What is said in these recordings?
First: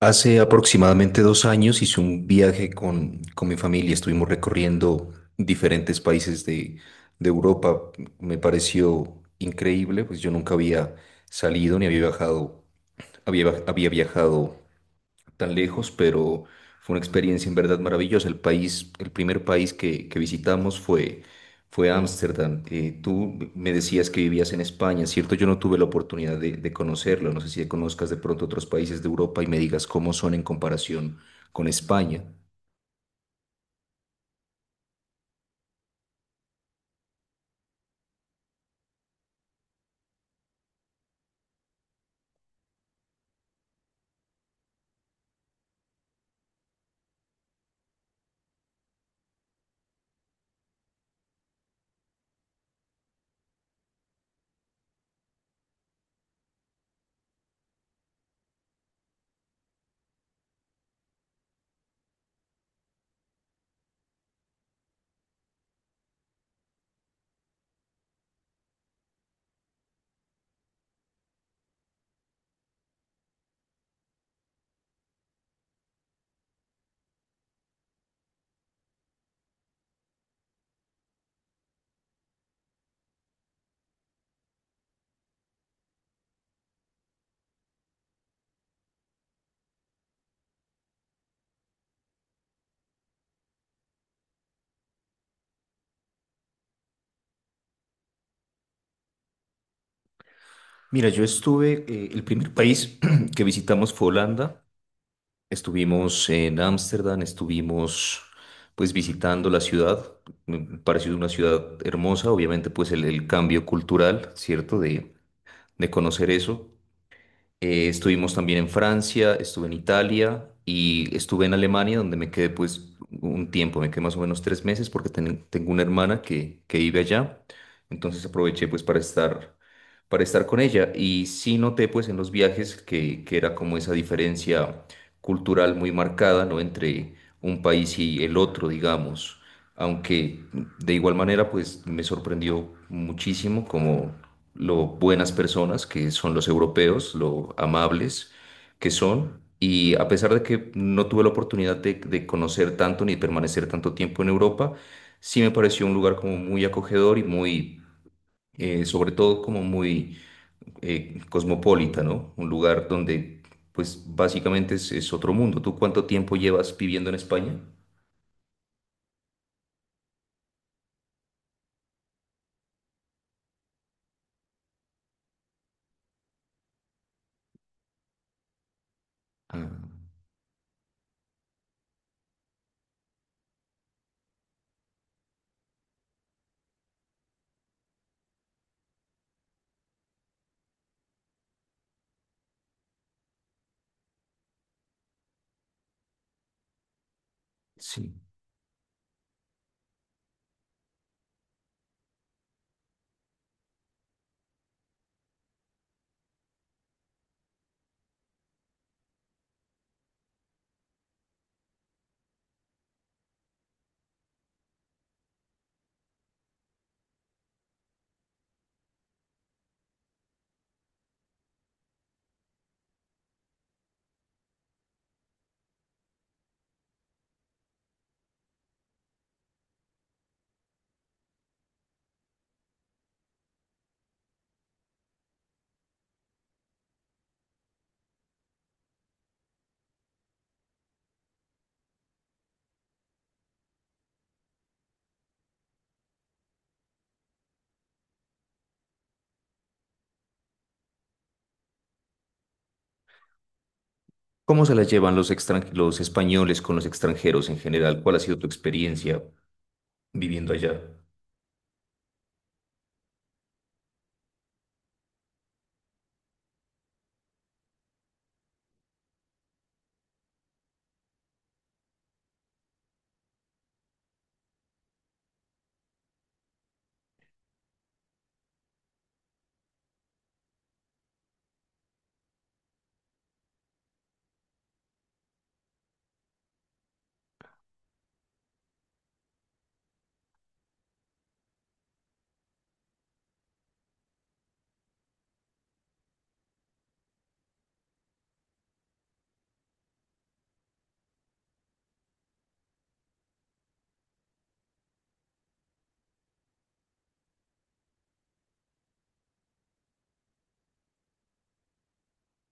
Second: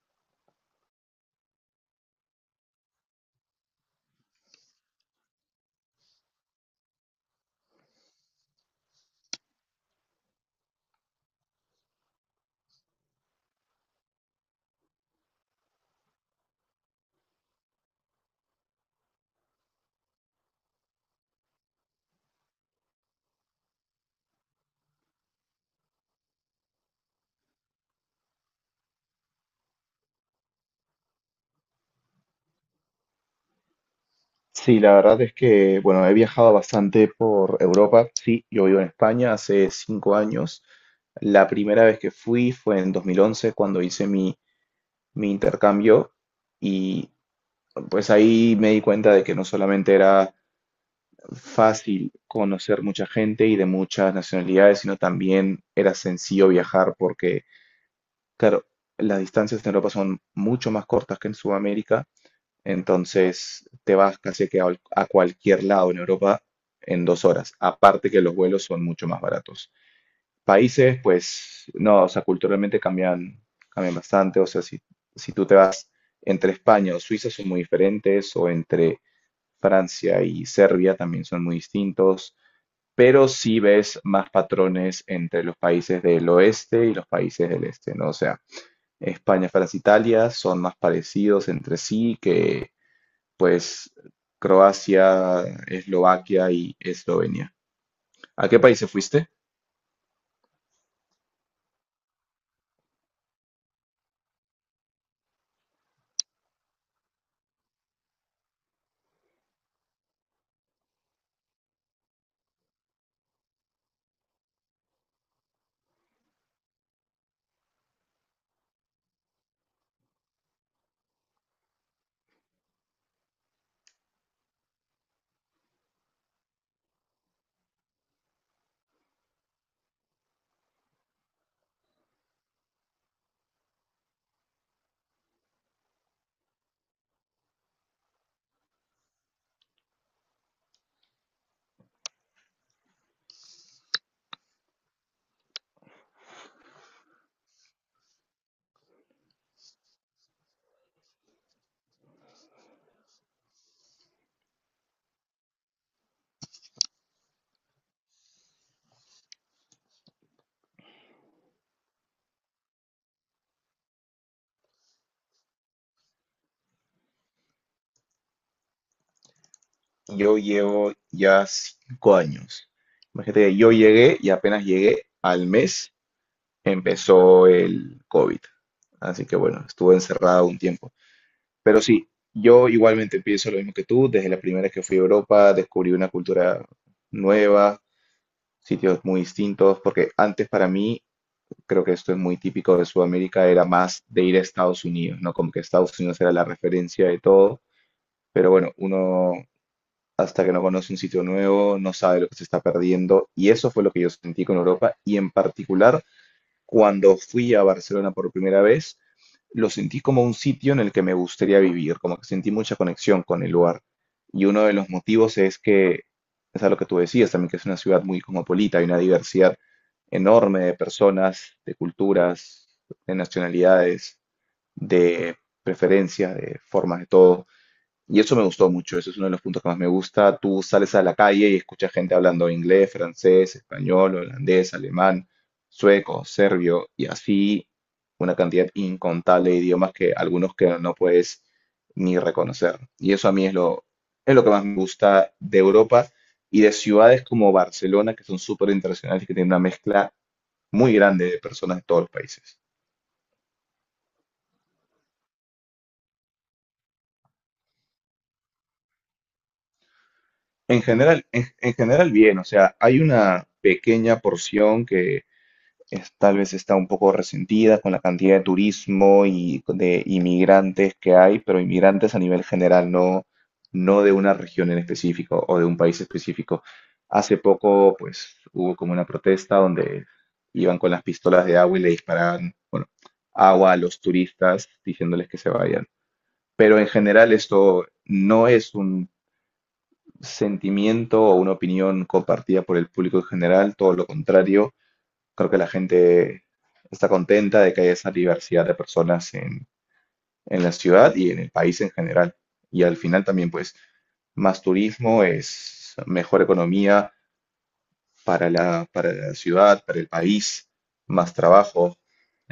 Hace aproximadamente 2 años hice un viaje con mi familia. Estuvimos recorriendo diferentes países de Europa. Me pareció increíble, pues yo nunca había salido ni había había viajado tan lejos, pero fue una experiencia en verdad maravillosa. El país, el primer país que visitamos fue Ámsterdam. Tú me decías que vivías en España, ¿cierto? Yo no tuve la oportunidad de conocerlo. No sé si conozcas de pronto otros países de Europa y me digas cómo son en comparación con España. Sí, la verdad es que, bueno, he viajado bastante por Europa. Sí, yo vivo en España hace 5 años. La primera vez que fui fue en 2011, cuando hice mi intercambio. Y pues ahí me di cuenta de que no solamente era fácil conocer mucha gente y de muchas nacionalidades, sino también era sencillo viajar porque, claro, las distancias en Europa son mucho más cortas que en Sudamérica, entonces te vas casi que a cualquier lado en Europa en 2 horas. Aparte que los vuelos son mucho más baratos. Países, pues no, o sea, culturalmente cambian, cambian bastante. O sea, si tú te vas entre España o Suiza son muy diferentes, o entre Francia y Serbia también son muy distintos. Pero sí ves más patrones entre los países del oeste y los países del este, ¿no? O sea, España, Francia, Italia son más parecidos entre sí que pues Croacia, Eslovaquia y Eslovenia. ¿A qué países fuiste? Mira, yo estuve, el primer país que visitamos fue Holanda. Estuvimos en Ámsterdam, estuvimos pues visitando la ciudad, me pareció una ciudad hermosa, obviamente pues el cambio cultural, ¿cierto? De conocer eso. Estuvimos también en Francia, estuve en Italia y estuve en Alemania donde me quedé pues un tiempo, me quedé más o menos 3 meses porque tengo una hermana que vive allá, entonces aproveché pues para estar con ella y sí noté pues en los viajes que era como esa diferencia cultural muy marcada, ¿no? Entre un país y el otro, digamos. Aunque de igual manera, pues me sorprendió muchísimo como lo buenas personas que son los europeos, lo amables que son. Y a pesar de que no tuve la oportunidad de conocer tanto ni permanecer tanto tiempo en Europa, sí me pareció un lugar como muy acogedor y sobre todo como muy cosmopolita, ¿no? Un lugar donde, pues, básicamente es otro mundo. ¿Tú cuánto tiempo llevas viviendo en España? Yo llevo ya 5 años. Imagínate que yo llegué y apenas llegué al mes empezó el COVID. Así que bueno, estuve Ah, encerrado un tiempo. Pero sí, yo igualmente pienso lo mismo que tú. Desde la primera vez que fui a Europa descubrí una cultura nueva, sitios muy distintos, porque antes para mí creo que esto es muy típico de Sudamérica, era más de ir a Estados Unidos, ¿no? Como que Estados Unidos era la referencia de todo, sí. pero bueno, uno hasta que no conoce un sitio nuevo, no sabe lo que se está perdiendo, y eso fue lo que yo sentí con Europa, y en particular cuando fui a Barcelona por primera vez, lo sentí como un sitio en el que me gustaría vivir, como que sentí mucha conexión con el lugar. Y uno de los motivos es que, es a lo que tú decías también, que es una ciudad muy cosmopolita, hay una diversidad enorme de personas, de culturas, de nacionalidades, de preferencias, de formas de todo. Y eso me gustó mucho, eso es uno de los puntos que más me gusta. Tú sales a la calle y escuchas gente hablando inglés, francés, español, holandés, alemán, sueco, serbio y así una cantidad incontable de idiomas que algunos que no puedes ni reconocer. Y eso a mí es lo que más me gusta de Europa y de ciudades como Barcelona, que son súper internacionales y que tienen una mezcla muy grande de personas de todos los países. ¿Cómo se las llevan los los españoles con los extranjeros en general? ¿Cuál ha sido tu experiencia viviendo allá? En general, en general bien, o sea, hay una pequeña porción que tal vez está un poco resentida con la cantidad de turismo y de inmigrantes que hay, pero inmigrantes a nivel general, no de una región en específico o de un país específico. Hace poco, pues, hubo como una protesta donde iban con las pistolas de agua y le disparaban, bueno, agua a los turistas diciéndoles que se vayan. Pero en general esto no es un sentimiento o una opinión compartida por el público en general, todo lo contrario. Creo que la gente está contenta de que haya esa diversidad de personas en la ciudad y en el país en general. Y al final también, pues, más turismo es mejor economía para la ciudad, para el país, más trabajo.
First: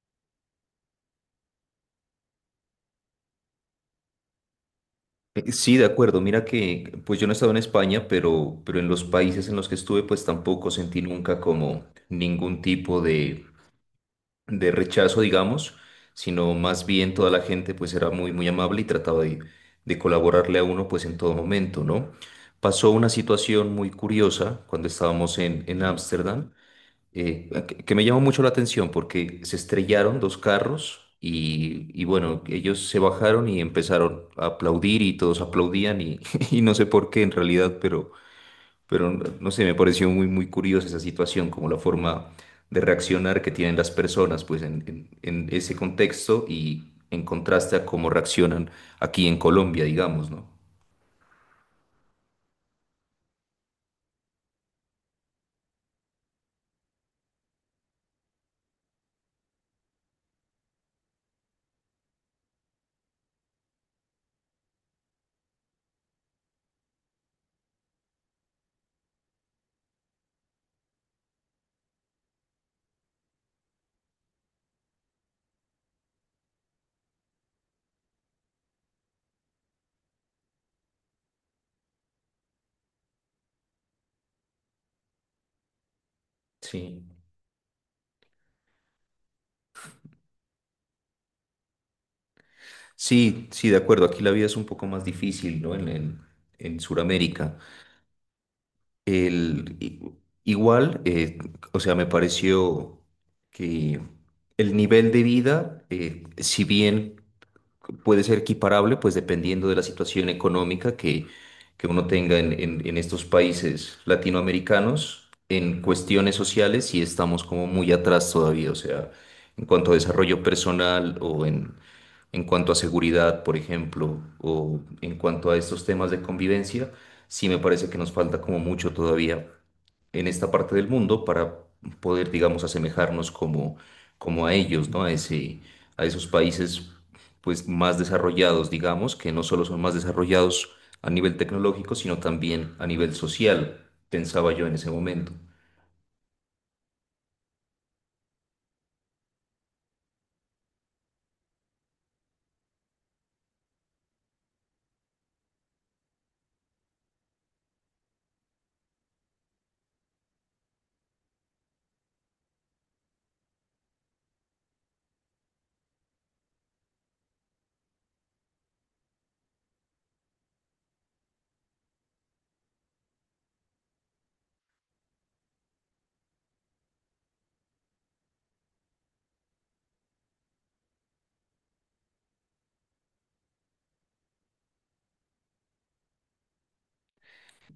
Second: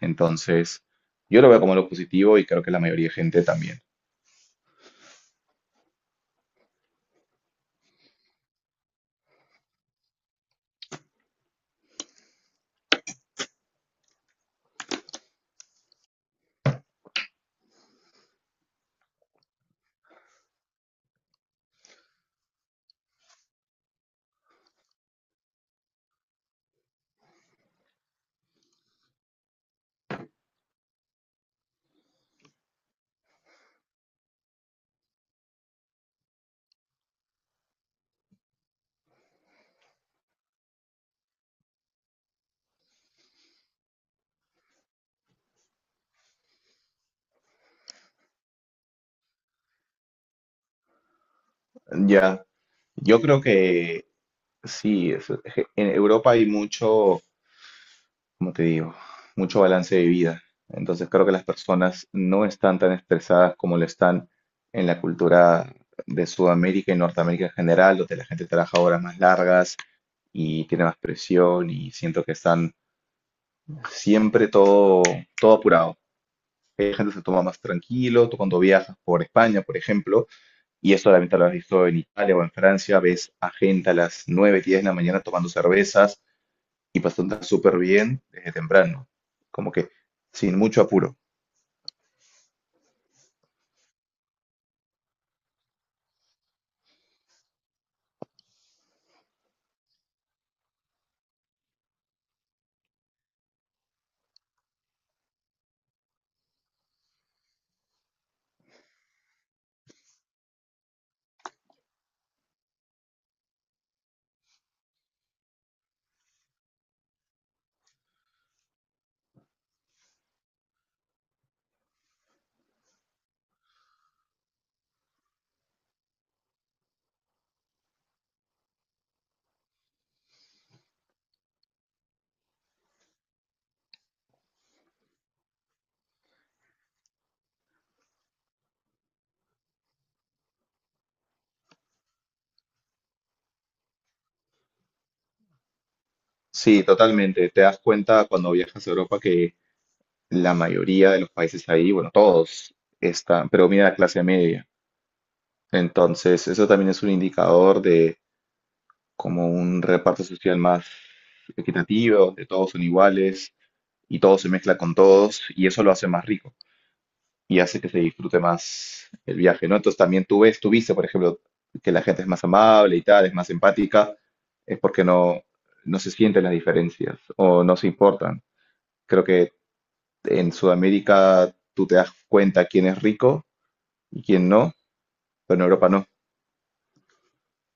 Entonces, yo lo veo como lo positivo y creo que la mayoría de gente también. Sí, de acuerdo. Mira que, pues yo no he estado en España, pero en los países en los que estuve, pues tampoco sentí nunca como ningún tipo de rechazo, digamos, sino más bien toda la gente pues era muy amable y trataba de colaborarle a uno pues en todo momento, ¿no? Pasó una situación muy curiosa cuando estábamos en Ámsterdam, que me llamó mucho la atención porque se estrellaron dos carros. Y bueno, ellos se bajaron y empezaron a aplaudir y todos aplaudían y, y no sé por qué en realidad, pero no sé, me pareció muy curiosa esa situación, como la forma de reaccionar que tienen las personas, pues en, en ese contexto y en contraste a cómo reaccionan aquí en Colombia, digamos, ¿no? Ya, yo creo que sí, en Europa hay mucho, como te digo, mucho balance de vida. Entonces creo que las personas no están tan estresadas como lo están en la cultura de Sudamérica y Norteamérica en general, donde la gente trabaja horas más largas y tiene más presión y siento que están siempre todo apurado. Hay gente que se toma más tranquilo, tú cuando viajas por España, por ejemplo, y eso la lo has visto en Italia o en Francia, ves a gente a las 9, 10 de la mañana tomando cervezas y Sí. pasó tan súper bien desde temprano, como que sin mucho apuro. Sí, sí, de acuerdo. Aquí la vida es un poco más difícil, ¿no? En Sudamérica. El, i- igual, o sea, me pareció que el nivel de vida, si bien puede ser equiparable, pues dependiendo de la situación económica que uno tenga en, en estos países latinoamericanos. En cuestiones sociales sí estamos como muy atrás todavía, o sea, en cuanto a desarrollo personal o en cuanto a seguridad, por ejemplo, o en cuanto a estos temas de convivencia, sí me parece que nos falta como mucho todavía en esta parte del mundo para poder, digamos, asemejarnos como, como a ellos, ¿no? A ese, a esos países, pues, más desarrollados, digamos, que no solo son más desarrollados a nivel tecnológico, sino también a nivel social, pensaba yo en ese momento. Sí, totalmente. Te das cuenta cuando viajas a Europa que la mayoría de los países ahí, bueno, todos están, pero mira, clase media. Entonces, eso también es un indicador de como un reparto social más equitativo, de todos son iguales y todo se mezcla con todos y eso lo hace más rico, y hace que se disfrute más el viaje, ¿no? Entonces también tú ves, tú viste, por ejemplo, que la gente es más amable y tal, es más empática, es porque no se sienten las diferencias o no se importan. Creo que en Sudamérica tú te das cuenta quién es rico y quién no, pero en Europa no.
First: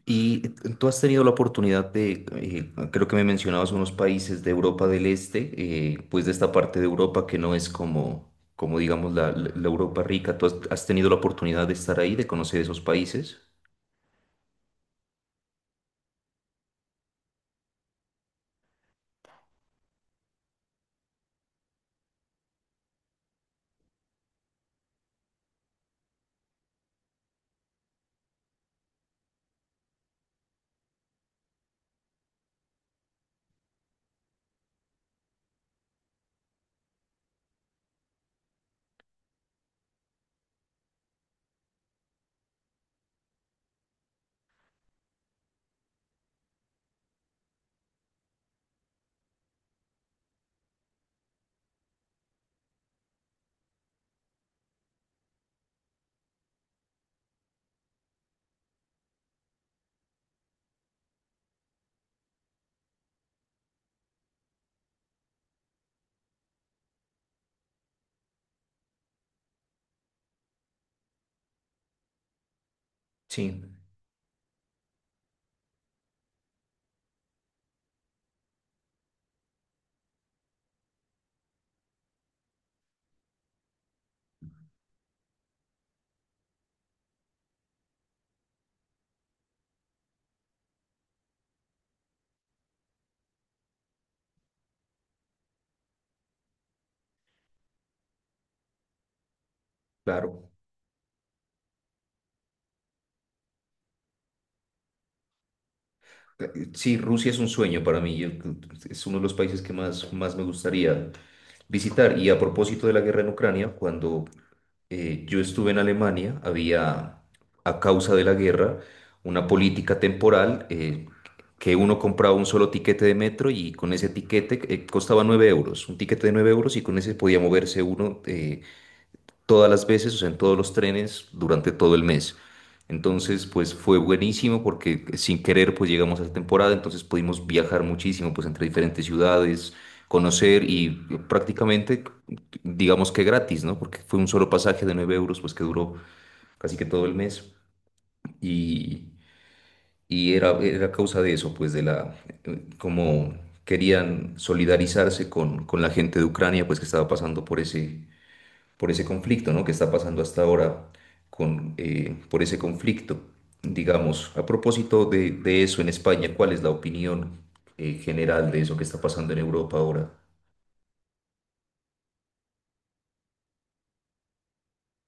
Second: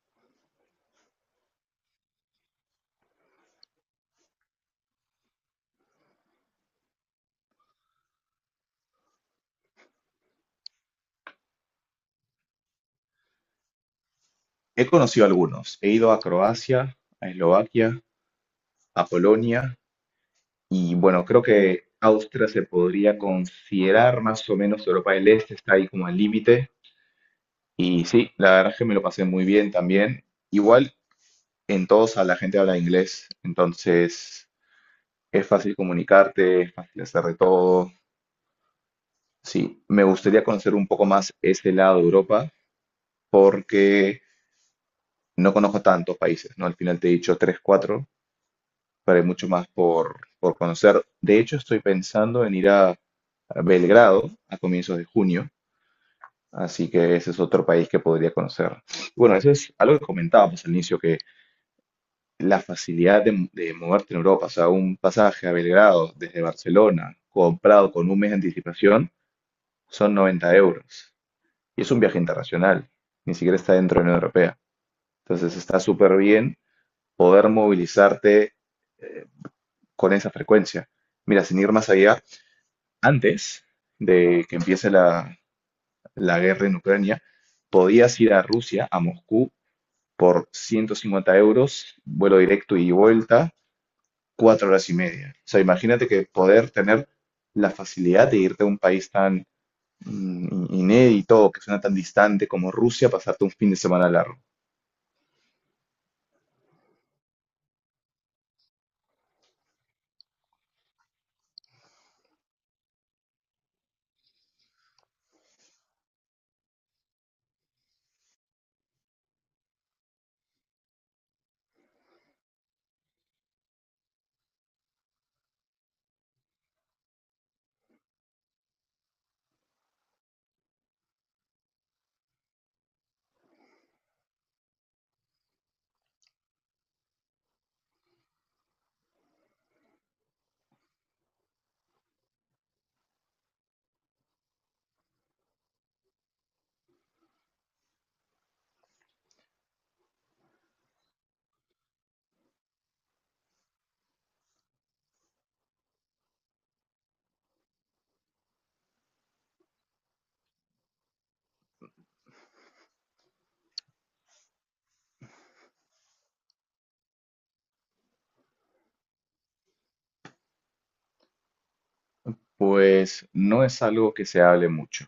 Y tú has tenido la oportunidad de creo que me mencionabas unos países de Europa del Este, pues de esta parte de Europa que no es como, como digamos la Europa rica. ¿Tú has tenido la oportunidad de estar ahí, de conocer esos países? He conocido algunos, he ido a Croacia, a Eslovaquia, a Polonia y bueno, creo que Austria se podría considerar más o menos Europa del Este, está ahí como al límite. Y sí, la verdad es que me lo pasé muy bien también. Igual en Todosa la gente habla inglés, entonces es fácil comunicarte, es fácil hacer de todo. Sí, me gustaría conocer un poco más ese lado de Europa porque no conozco tantos países, ¿no? Al final te he dicho tres, cuatro, pero hay mucho más por conocer. De hecho, estoy pensando en ir a Belgrado a comienzos de junio, así que ese es otro país que podría conocer. Bueno, eso es algo que comentábamos al inicio, la facilidad de moverte en Europa, o sea, un pasaje a Belgrado desde Barcelona, comprado con un mes de anticipación, son 90 euros. Y es un viaje internacional, ni siquiera Sí. está dentro de la Unión Europea. Entonces está súper bien poder movilizarte eh, con esa frecuencia. Mira, sin ir más allá, antes de que empiece la guerra en Ucrania, podías ir a Rusia, a Moscú, por 150 euros, vuelo directo y vuelta, 4 horas y media. O sea, imagínate que poder tener la facilidad de irte a un país tan Claro. Inédito, que suena tan distante como Rusia, pasarte un fin de semana largo. Sí, Rusia es un sueño para mí. Es uno de los países que más me gustaría visitar. Y a propósito de la guerra en Ucrania, cuando yo estuve en Alemania, había, a causa de la guerra, una política temporal que uno compraba un solo tiquete de metro y con ese tiquete costaba 9 euros. Un tiquete de 9 euros y con ese podía moverse uno, todas las veces, o sea, en todos los trenes durante todo el mes. Entonces, pues fue buenísimo porque sin querer, pues llegamos a esa temporada, entonces pudimos viajar muchísimo, pues entre diferentes ciudades, conocer y prácticamente, digamos que gratis, ¿no? Porque fue un solo pasaje de 9 euros, pues que duró casi que todo el mes. Y, y era, era causa de eso, pues de la, como querían solidarizarse con la gente de Ucrania, pues que estaba pasando por ese conflicto, ¿no? Que está pasando hasta ahora con, por ese conflicto. Digamos, a propósito de eso en España, ¿cuál es la opinión general de eso que está pasando en Europa ahora? Pues no es algo que se hable mucho.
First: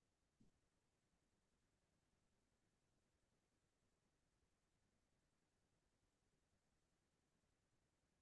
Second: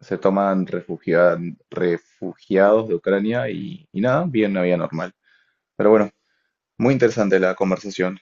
Se toman refugiados de Ucrania y nada, bien una vida normal. Pero bueno, muy interesante la conversación.